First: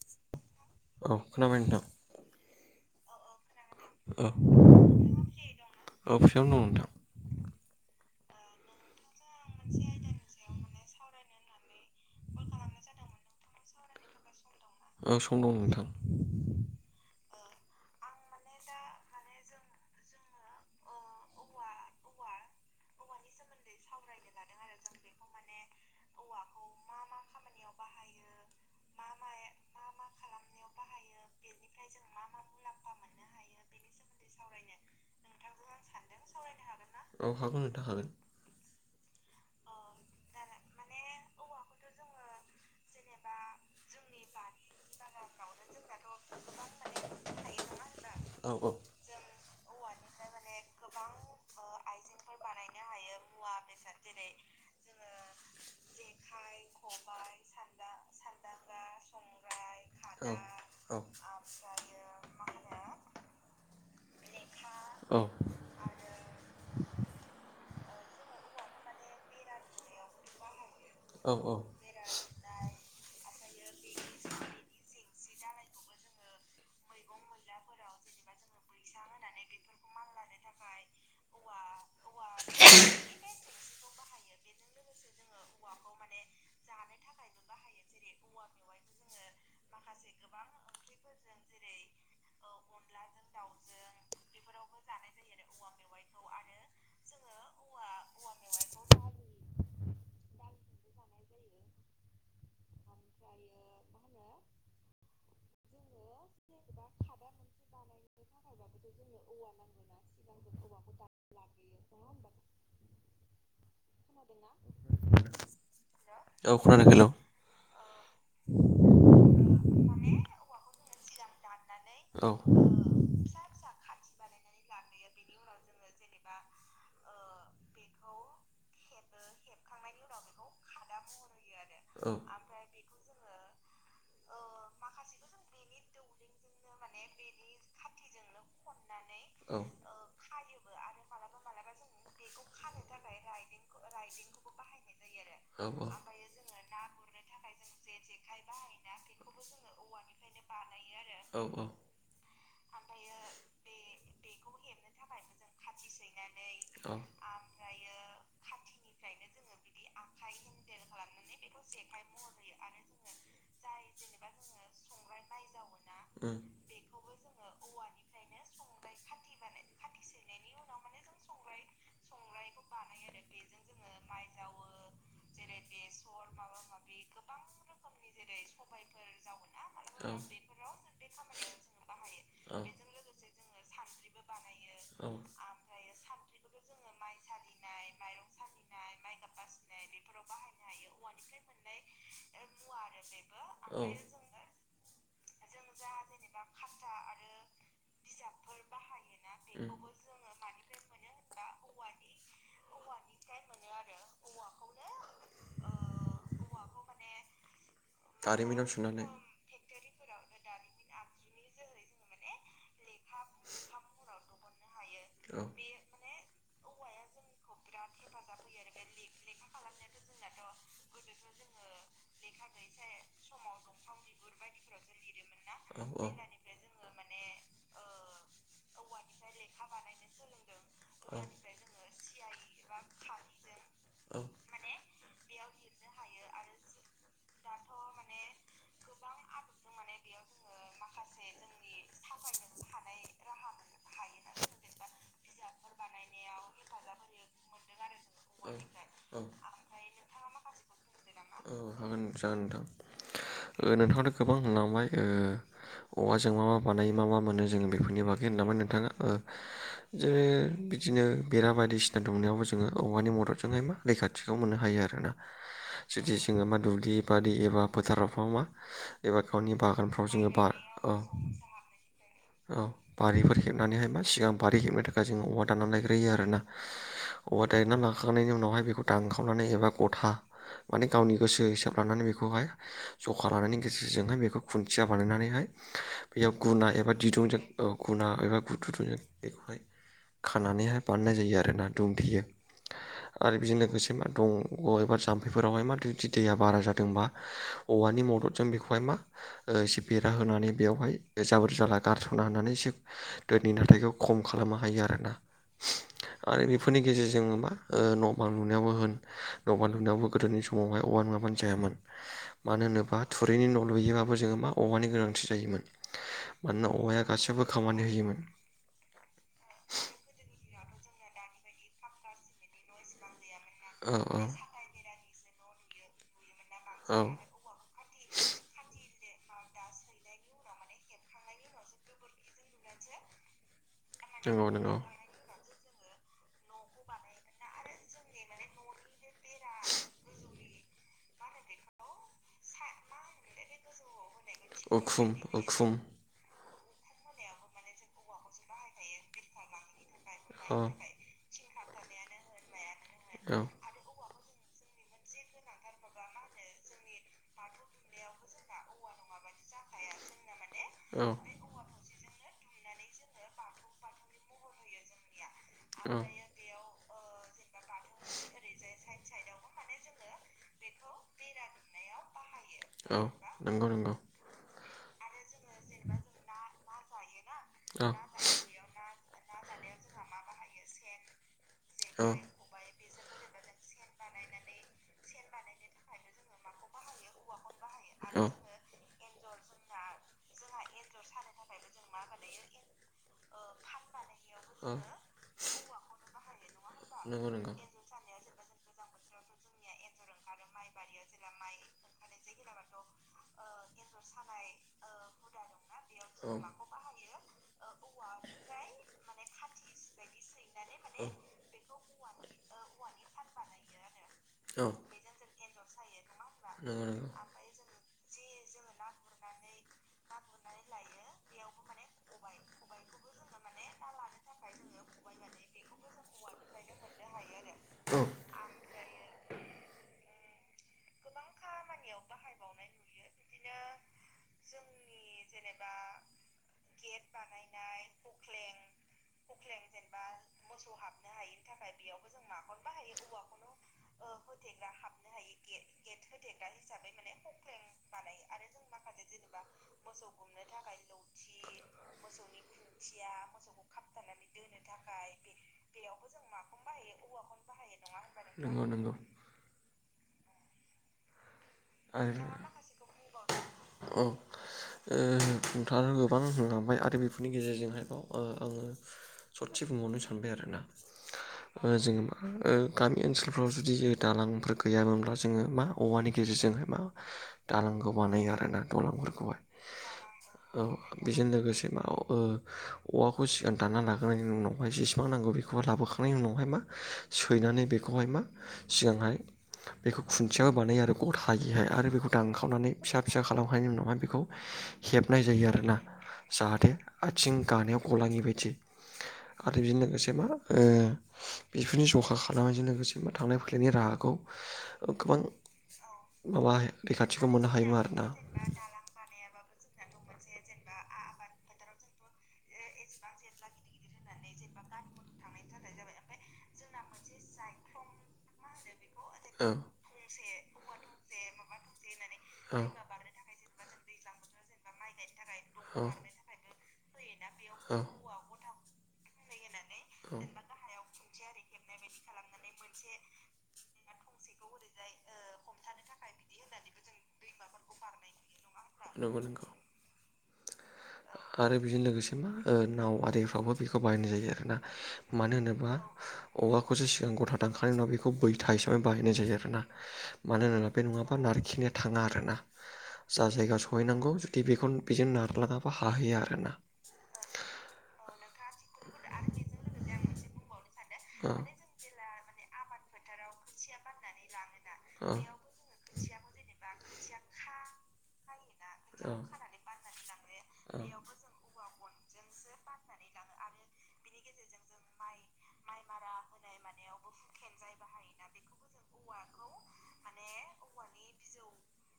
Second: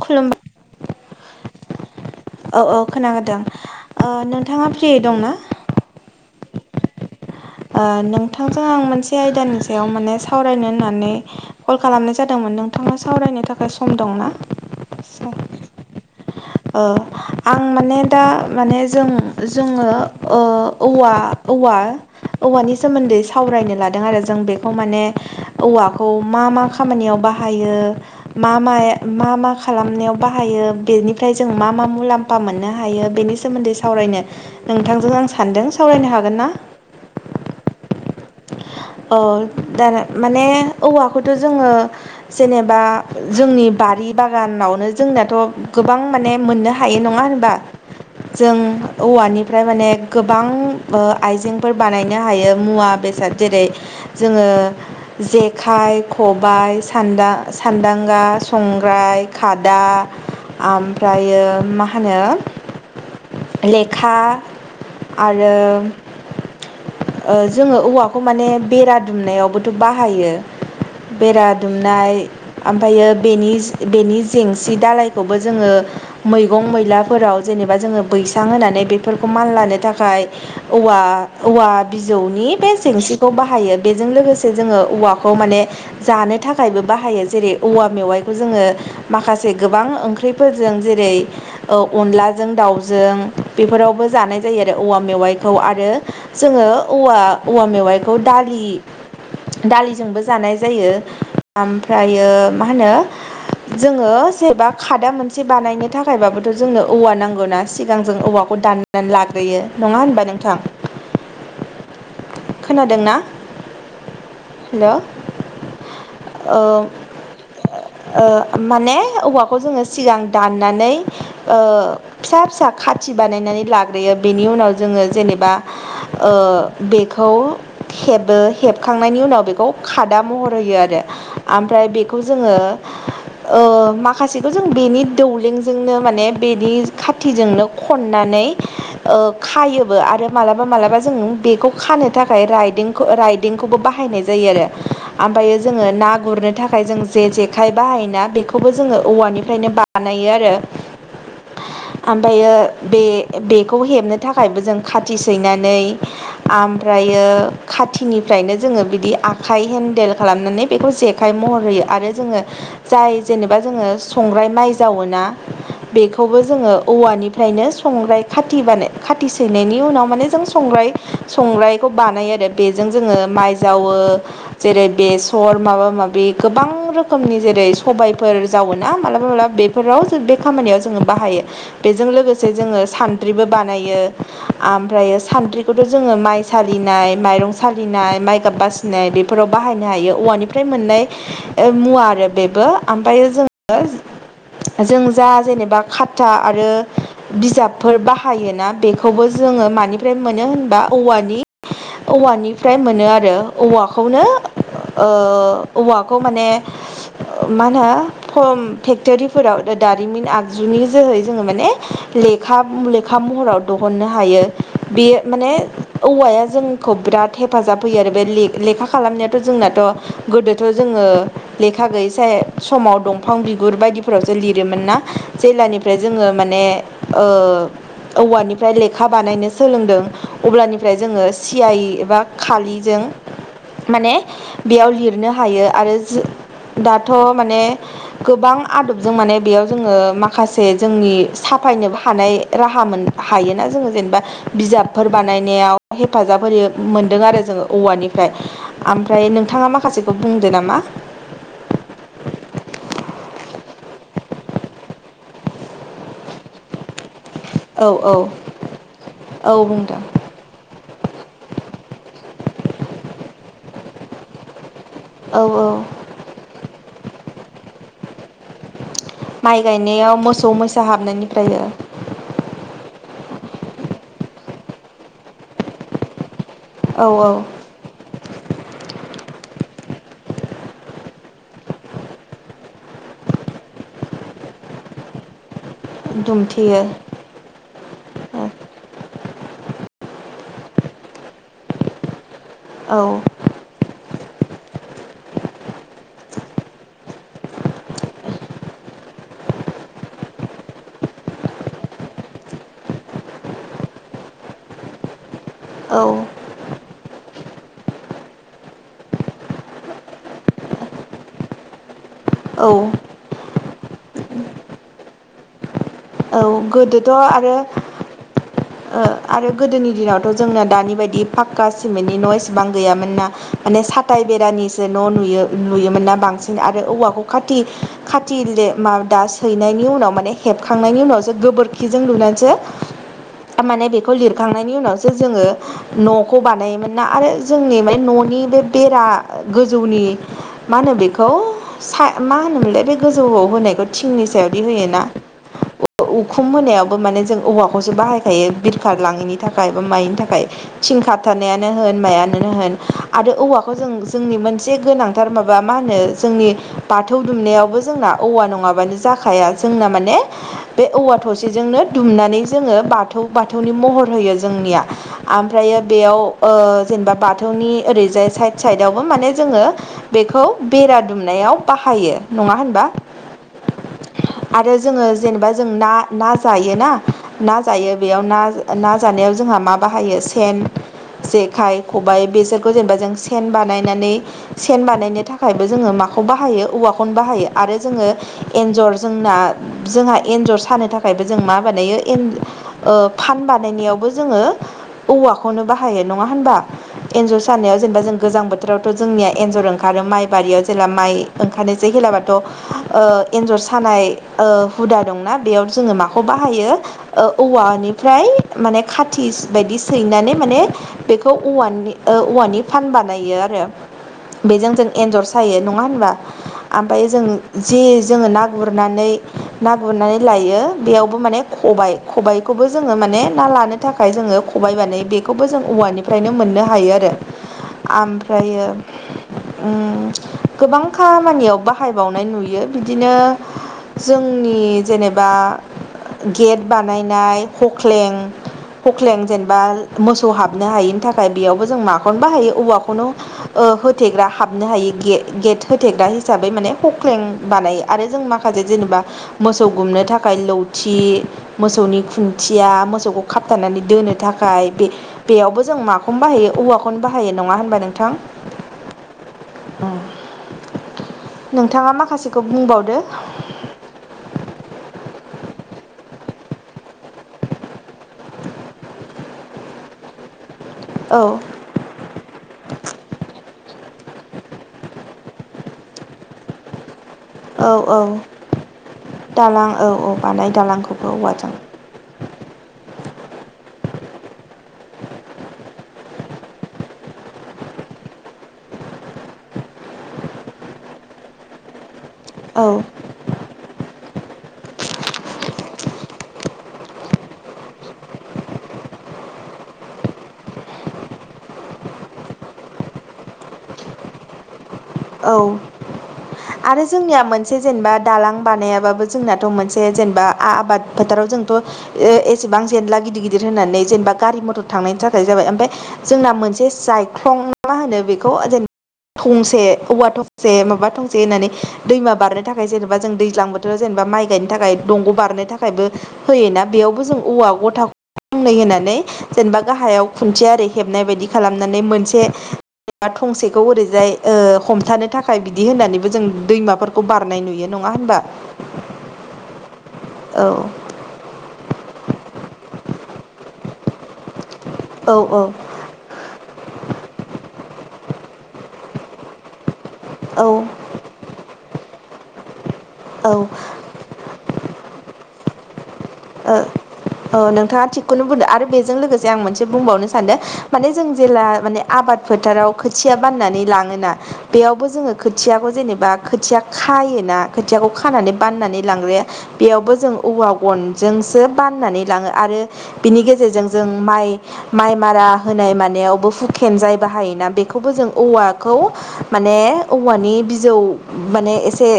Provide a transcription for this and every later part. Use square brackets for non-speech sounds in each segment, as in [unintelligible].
खुलुमबाय औ खोनाबाय औ औ खोनादों ओ नोंथाङा फ्रि दंना [unintelligible] औ फ्रियावनो दं नोंथां। ओ नोंथांजों आं मोनसे आयदानि सायाव माने सावरायनो होननानै कल खालामनाय जादोंमोन नोंथाङा सावरायनो थाख दा सम दंना? ओ सम दं नोंथां। ओ आं माने दा माने जों जोङो ओ औवा औवा औवानि सोमोन्दै सावरायनो लादों आरो जों बेखौ माने औवाखौ मा मा खामानियाव बाहायो मा माय मा मा खालामनायाव बाहायो बेनि जों मा मा मुलाम्फा मोननो हायो बेनि सोमोन्दै सावरायनो नोंथांजों आं सान्दों सावरायनो हागोनना औ हागोन नोंथां हागोन औ [unintelligible] माने औवाखौथ' जोङो जेनेबा जोंनि बारि बागानावनो जोंनाथ' गोबां माने मोननो हायो नङा होनबा औ जों औ औवानिफ्राय माने गोबां ओ आइजेंफोर बानायनो हायो मुवा बेसाद जेरै जोङो जेक खाइ खबाइ सानदा सान्दांगा संग्राय खादा औ औ आमफ्रायो मा होनो लेखा औ आरो जोङो औवाखौ माने बेरा दुमनायावबोथ' बाहायो औ बेरा औ दुमनाय ओमफ्रायो बेनि बेनि जेंसि दालाय खौबो जोङो मैगं मैलाफोराव जेनेबा जोङो बैसां होनानै बेफोरखौ मानलानो थाखाय औवा औवा बिजौनि बे जेंसिखौ बाहायो बेजों लोगोसे जोङो औवाखौ माने जानो थाखायबो बाहायो जेरै औवा मेवाइखौ जोङो माखासे गो बां ओंख्रैफोरजों जेरै औ अनलाजों दाउजों बेफोरावबो जानाय जायो आरो औवा मेवाइखौ आरो जोङो औवा औवा मेवाइखौ दालि दालिजोंबो जानाय जायो ओमफ्रायो मा होनो जोङो जेनेबा खादा मोनसे बानायनो थाखायबाबोथ' जोंनो औवा नांगौ ना सिगां जों औवाखौ दान नानै लाग्रोयो नङा होनबा नोंथां खोनादोंना हेलौ औ ओ खोनादों हेलौ ओ माने औवाखौ जोङो सिगां दाननानै ओ औ फिसा फिसा खाथि बानायनानै लाग्रोयो बेनि उनाव जोङो जेनेबा ओ बेखौ हेबो हेबखांनायनि उनाव बेखौ खादा महर होयो आरो ओमफ्राय औ बेखौ जोङो ओ औ माखासेखौ जों बेनि दौलेंजोंनो माने बेनि खाथिजोंनो खननानै ओ औ खायोबो आरो मालाबा मालाबा जों बेखौ खानो थाखाय राइदिं राइदिंखौबो बाहायनाय जायो आरो ओमफ्रायो औ जोङो ना गुरनो थाखाय जों जे-जेखाइ बाहायोना बेखौबो जोङो औवानिफ्रायनो बानायो आरो। औ औ ओमफ्रायो बे-बेखौ हेबनो थाखायबो जों खाथि सैनानै ओमफ्रायो खाथिनिफ्रायनो जोङो बिदि आखाइ हेन्देल खालामनानै बेखौ जेखाय महर आरो जोङो जाय जेनेबा जोङो संग्राय माइ जावोना औ बेखौबो उम जोङो औवानिफ्रायनो संग्राय खाथि बानाय खाथि सोननायनि उनाव माने जों संग्राय संग्रायखौ बानाय आरो। बेजों जोङो माइ जावो। जेरै ओ बेसर माबा माबि गोबां रोखोमनि जेरै सबाय फोर जावोना मालाबा मालाबा बेफोराव जों बे खामानियाव जोङो बाहायो। बेजों लोगोसे जोङो सानद्रिबो बानायो। ओमफ्रायो सानद्रिखौथ' जोङो माइ सालिनाय माइरं सालिनाय माइगाब बासि नै बेफोराव बाहायनो हायो औवानिफ्राय मोननाय ओ मुवा आरो बेबो। ओमफ्रायो जोङो जों जा जेनेबा खाथा आरो बिजाबफोर बाहायोना बेखौबो जोङो मानिफ्राय मोनो होनबा औवानि औवानिफ्राय मोनो आरो औवाखौनो ओ औवाखौ माने मा होनो खम फेक्टरि फोराव दारिमिन आगजुनि जोहै जोङो माने लेखा लेखा महराव दहननो हायो। बेयो औ माने औवाया जोंखौ बिराद हेफाजाब होयो आरो बे ले लेखा खालामनायाथ' जोंनाथ' गोदोथ' जोङो लेखा गै साय समाव दंफां बिगुर बायदिफोरावसो लिरोमोन ना जेलानिफ्राय जोङो माने ओ औवानिफ्राय लेखा बानायनो सोलोंदों अब्लानिफ्राय जोङो सि आइ एबा खालिजों माने बेयाव लिरनो हायो आरो दाथ' माने गोबां आदबजों माने बेयाव जोङो माखासे जोंनि साफायनोबो हानाय राहा मोन। हायोना जोङो जेनेबा बिजाबफोर बानायनायाव हेफाजाब होयो मोनदों आरो जोङो औवानिफ्राय। जों औ ओमफ्राय नोंथाङा माखासेखौ बुंदो नामा? औ हागोन जागोन नोंथां। ओ नोंथां आथ' गोबां लांबाय ओ औवाजों मा मा माबानायो मा मा मोनो जोङो औ बेफोरनि औ बागै होनामा नोंथाङा ओ औ बुंदों जोङो बिदिनो बेरा बायदिसिना दुंनायावबो जोङो औवानि मददजोंहाय मा रैखाथिखौ मोननो हायो आरोना औ औ जुदि जोङो मा दुब्लि बारि एबा फोथारावफ्राव मा एबा गावनि माइ बागानफ्राव गायनायाव जोङो बा मोसौ मैसा औ हाबनायनिफ्रायो औ बारिफोर खेबनानैहाय मा सिगां बारि हेबनो थाखाय जोङो औवा दानानानै लायग्रोयो आरोना। औ औ औवा दायना लाखांनायनि उनावहाय बेखौ दानखावनानै एबा गथा। माने गावनि गोसो हिसाब लानानै बेखौहाय ज' उखाना लानायनि गेजेरजोंहाय बेखौ खुन्थिया बानायनानैहाय बेयाव गुना दुमथेयो एबा दिरुंजों। औ गुना एबा गुथुथुजों बेखौहाय। खानानैहाय बानायनाय जायो आरोना दुमथेयो। औ। आरो बेजों लोगोसे मा दं अबेबा जाम्फैफोरावहाय मा जुदि दैया बारा जादोंबा औवा नि मददजों बेखौहाय मा ओ एसे बेरा होनानै बेवहाय जाबोर जाला गारस'ना होनानै एसे दोनि नाथायखौ खम खालामनो हायो आरोना औ आरो बे बेफोरनि गेजेरजों मा ओ न' बां लुनायावबो होन न' बां लुनायावबो गोदोनि समावहाय औवा नङाबानो जायामोन। मानो औ होनोबा थुरिनि न' लुयोबाबो जोङो मा औवानि गोनांथि जायोमोन। औ मानोना औवाया गोदोथ' गासैबो आरो खामानि होयोमोन। ओ आरो गोदोनि दिनावथ' जोंना दानि बायदि फाक्का सिमेन्टनि न' एसेबां गैयामोन ना। माने औ साथाइ बेरानिसो न' नुयो नुयोमोन ना बांसिन आरो औ औवाखौ खा खाथि खाथि लि मा दा सैनायनि उनाव माने हेब। खांनायनि उनावसो गोबोरखिजों लुनानैसो माने बेखौ नंगौ लिरखांनायनि नंगौ उनाव जोङो न'खौ बानायोमोन ना आरो जोंनि मे न'नि बे बेरा। ओ गोजौनि मा होनो बेखौ सा मा होनोमोनलाय बे। गोजौआव होनायखौ थिंनि सायावदि होयोना? उखुम उखुम उखुम होनायावबो माने जों औवाखौसो बाहायखायो बिरखार लाङैनि थाखाय मायनि थाखाय थिं खाबथानायानो होन मायनो होन आरो औ औवा। खौ जों जोंनि मोनसे गोनां। थार माबा मा होनो जोंनि बाथौ दुमनायावबो जोंना औवा नङाबानो जाखाया जोंना माने बे औ औवा जोंनो थसेजोंनो दुमनानै जोङो बाथौ बाथौनि महर होयो जोंनिया आमफ्रायो बेयाव ओ जेनेबा बाथौनि ओरैजाय साइड साइडआवबो माने जोङो बेखौ बेरा दुमनायाव बाहायो नङा होनबा? औ नोंगौ नोंगौ आरो जोङो जेनेबा जों ना ना जायोना ना औ जायो बेयाव ना ना जानायाव जोंहा मा बाहायो सेन जेखाइ खबबाय बेसोरखौ जेनेबा जों सेन बानायनानै सेन बानायनो थाखायबो जोङो माखौ बाहायो औवाखौनो बाहायो आरो जोङो एन्जर जोंना जोंहा एन्जर सानो थाखायबो जों मा बानायो एन औ फान बानायनायावबो जोङो औवाखौनो बाहायो नङा होनबा? नङा एन्जर होनबा सानायाव जेनेबा जों गोजां बोथोरावथ' जोंनिया एन्जर ओंखारो माइ बारियाव जेला माइ ओंखानोसै गैलाबाथ' ओ एन्जर सानाय ओ हुदा दंना बेयाव जोङो माखौ बाहायो? ओ औवानिफ्राय माने खाथिस बायदि सैनानै माने बेखौ औवानि ओ औवानि फान बानायो आरो बेजों जों एन्जर सायो नङा होनबा? होनबा आमफाय जों जे जोङो ना गुरनानै ना गुरनानै लायो बेयावबो माने खबाइ खबाइखौबो जोङो माने ना लानो थाखाय जोङो खबाय बानायो बेखौबो जों औवानिफ्रायनो मोननो हायो आरो आमफ्रायो उम गोबां खामानियाव बाहायबावनाय नुयो बिदिनो जोंनि जेनेबा गेट बानायनाय हख्लें हख्लें जेनेबा मोसौ हाबनो हायिनि थाखाय बेयावबो जों माखौनो बाहायो औवाखौनो ओ होथेग्रा हाबनो हायो गे गेट होथेग्रा हिसाबै माने हख्लें बानायो आरो जों माखासे जेनेबा मोसौ गुमनो थाखाय लौथि मोसौनि खुन्थिया, मोसौखौ खाबथानानै दोनो थाखाय बे बेयावबो जों माखौनो बाहायो औवाखौनो बाहायो नङा होनबा नों थां नोंथां उम नोंथाङा माखासेखौ बुंबावदो औ औ नोंथांआ गोबां होमखांबाय आरो बेफोरनि गेजेरजोंहाय बाव ओ आङो सदसे बुंहावनो सानबाय आरो ना औ ओ जोङो मा ओ गामि ओनसोलफ्राव जुदि दालांफोर गैयामोनब्ला जोङो मा औवानि गेजेरजों हाय मा औ दालांखौ औ बानायो आरो ना दलांफोरखौहाय दालां औ औ बानाय औ दालांखौबो बेजों औवाजों लोगोसे माव ओ औवाखौ सिगां दानना लाग्रोनायनि उनावहाय जेसेबां नांगौ बेखौहाय लाबोखांनायनि उनावहाय मा सैनानै बेखौहाय मा सिगांहाय बेखौ खुन्थिया बानायो आरो ग'थायिहाय आरो बेखौ दानखावनानै औ फिसा फिसा खालामखांनायनि उनावहाय बेखौ हेबनाय जायो आरोना जाहाथे आथिं गानायाव गलाङि बायदि आरो बिजों लोगोसे मा ओ [unintelligible] बेफोरनि जखा खालामनायजों लोगोसे मा थांलाय फैलायनि राहाखौ ओ गोबां औ माबा आरो जोंनिया रैखाथिखौ मोननो मोनसे हायोमोन जेनेबा आरोना। दालां बानायाबाबो जोंनाथ' मोनसे जेनेबा आबाद फोथाराव जोंथ' एसेबां जेनला गिदिर गिदिर होननानै जेनेबा गारि मथर थांनायनि थाखाय जाबाय ओमफ्राय जोंना मोनसे जाय ख्लं मा होनो बेखौ जेनबा औ थंसे औवा थसे माबा थसे होननानै दैमा बारनो थाखाय जेनेबा जों दैज्लां बोथोराव जेनेबा माइ गायनो थाखाय दंग' बारनो औ थाखायबो होयोना बेयावबो जों औवा औ गथा [unintelligible] फंनै होनानै जेनेबा गाहायाव खुन्थिया ओरै हेबनाय बायदि खालामनानै मोनसे [unintelligible] थंसेखौ ओरैजाय हमथानो थाखाय बिदि होननानैबो जों दैमाफोरखौ बारनाय नुयो नङा होनबा [inaudible] नंगौ नंगौ औ आरो बेजों लोगोसे मा ओ नाव आरिफ्रावबो बेखौ बाहायनाय जायो आरोना औ मानो होनोबा औवाखौसो सिगां गथा दांखांनायनि उनाव बेखौ बैथा हिसाबै बाहायनाय जायो आरोना मानो औ होनोब्ला बे नङाबा नारखिनाया थाङा आरोना जा औ जायगा सम सहैनांगौ जुदि बेखौ बेजों नारलाङाबा सहैया आरो ना। ओ औ नोंथाङा थिगखौनो बुंदों आरो बेजों लोगोसे आं मोनसे बुंबावनो सानदों माने जों जेला माने आबाद फोथाराव खोथिया बाननानै लाङोना बेयावबो औ जोङो खोथियाखौ जेनेबा खोथिया खायोना खोथियाखौ खानानै बाननानै लांग्रो बेयावबो जों औवा गन सो बाननानै लाङो आरो बिनि गेजेरजों जों माइ माइ मारा होनाय मानायावबो हुकेन जाय बाहायोना बेखौबो जों औवाखौ माने औवानि बिजौ माने एसे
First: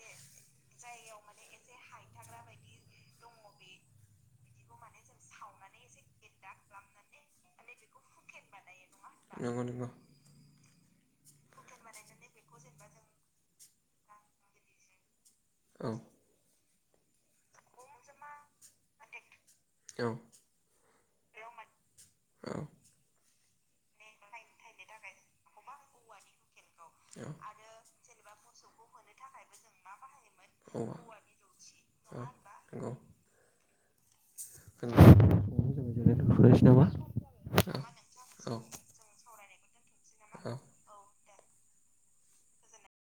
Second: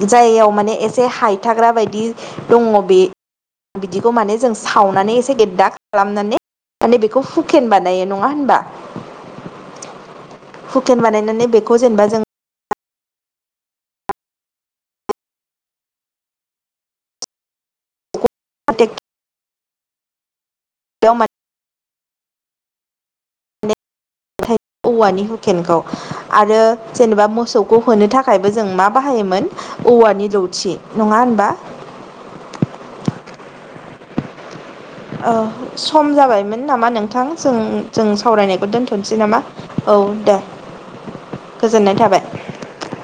जायगायाव माने एसे हायथाग्रा बायदि दङ बे बिदिखौ माने जों सावनानै एसे गेददा खालामनानै माने बेखौ हुखेन बान नङा होमबा होनबा नंगौ हुकेन बानायनानै बेखौ जेनेबा जों औ औ बेयाव औवानि हुकेनखौ आरो जेनेबा औ मोसौ खौ होनो थाखायबो जों मा बाहायोमोन औवानि लावथि नङा होनबा। नोंगौ खोनादों सम जाबायमोन नामा नोंथां जों जों सावरायनायखौ दोन्थ'नोसै नामा? औ दे नामा औ गोजोननाय थाबाय।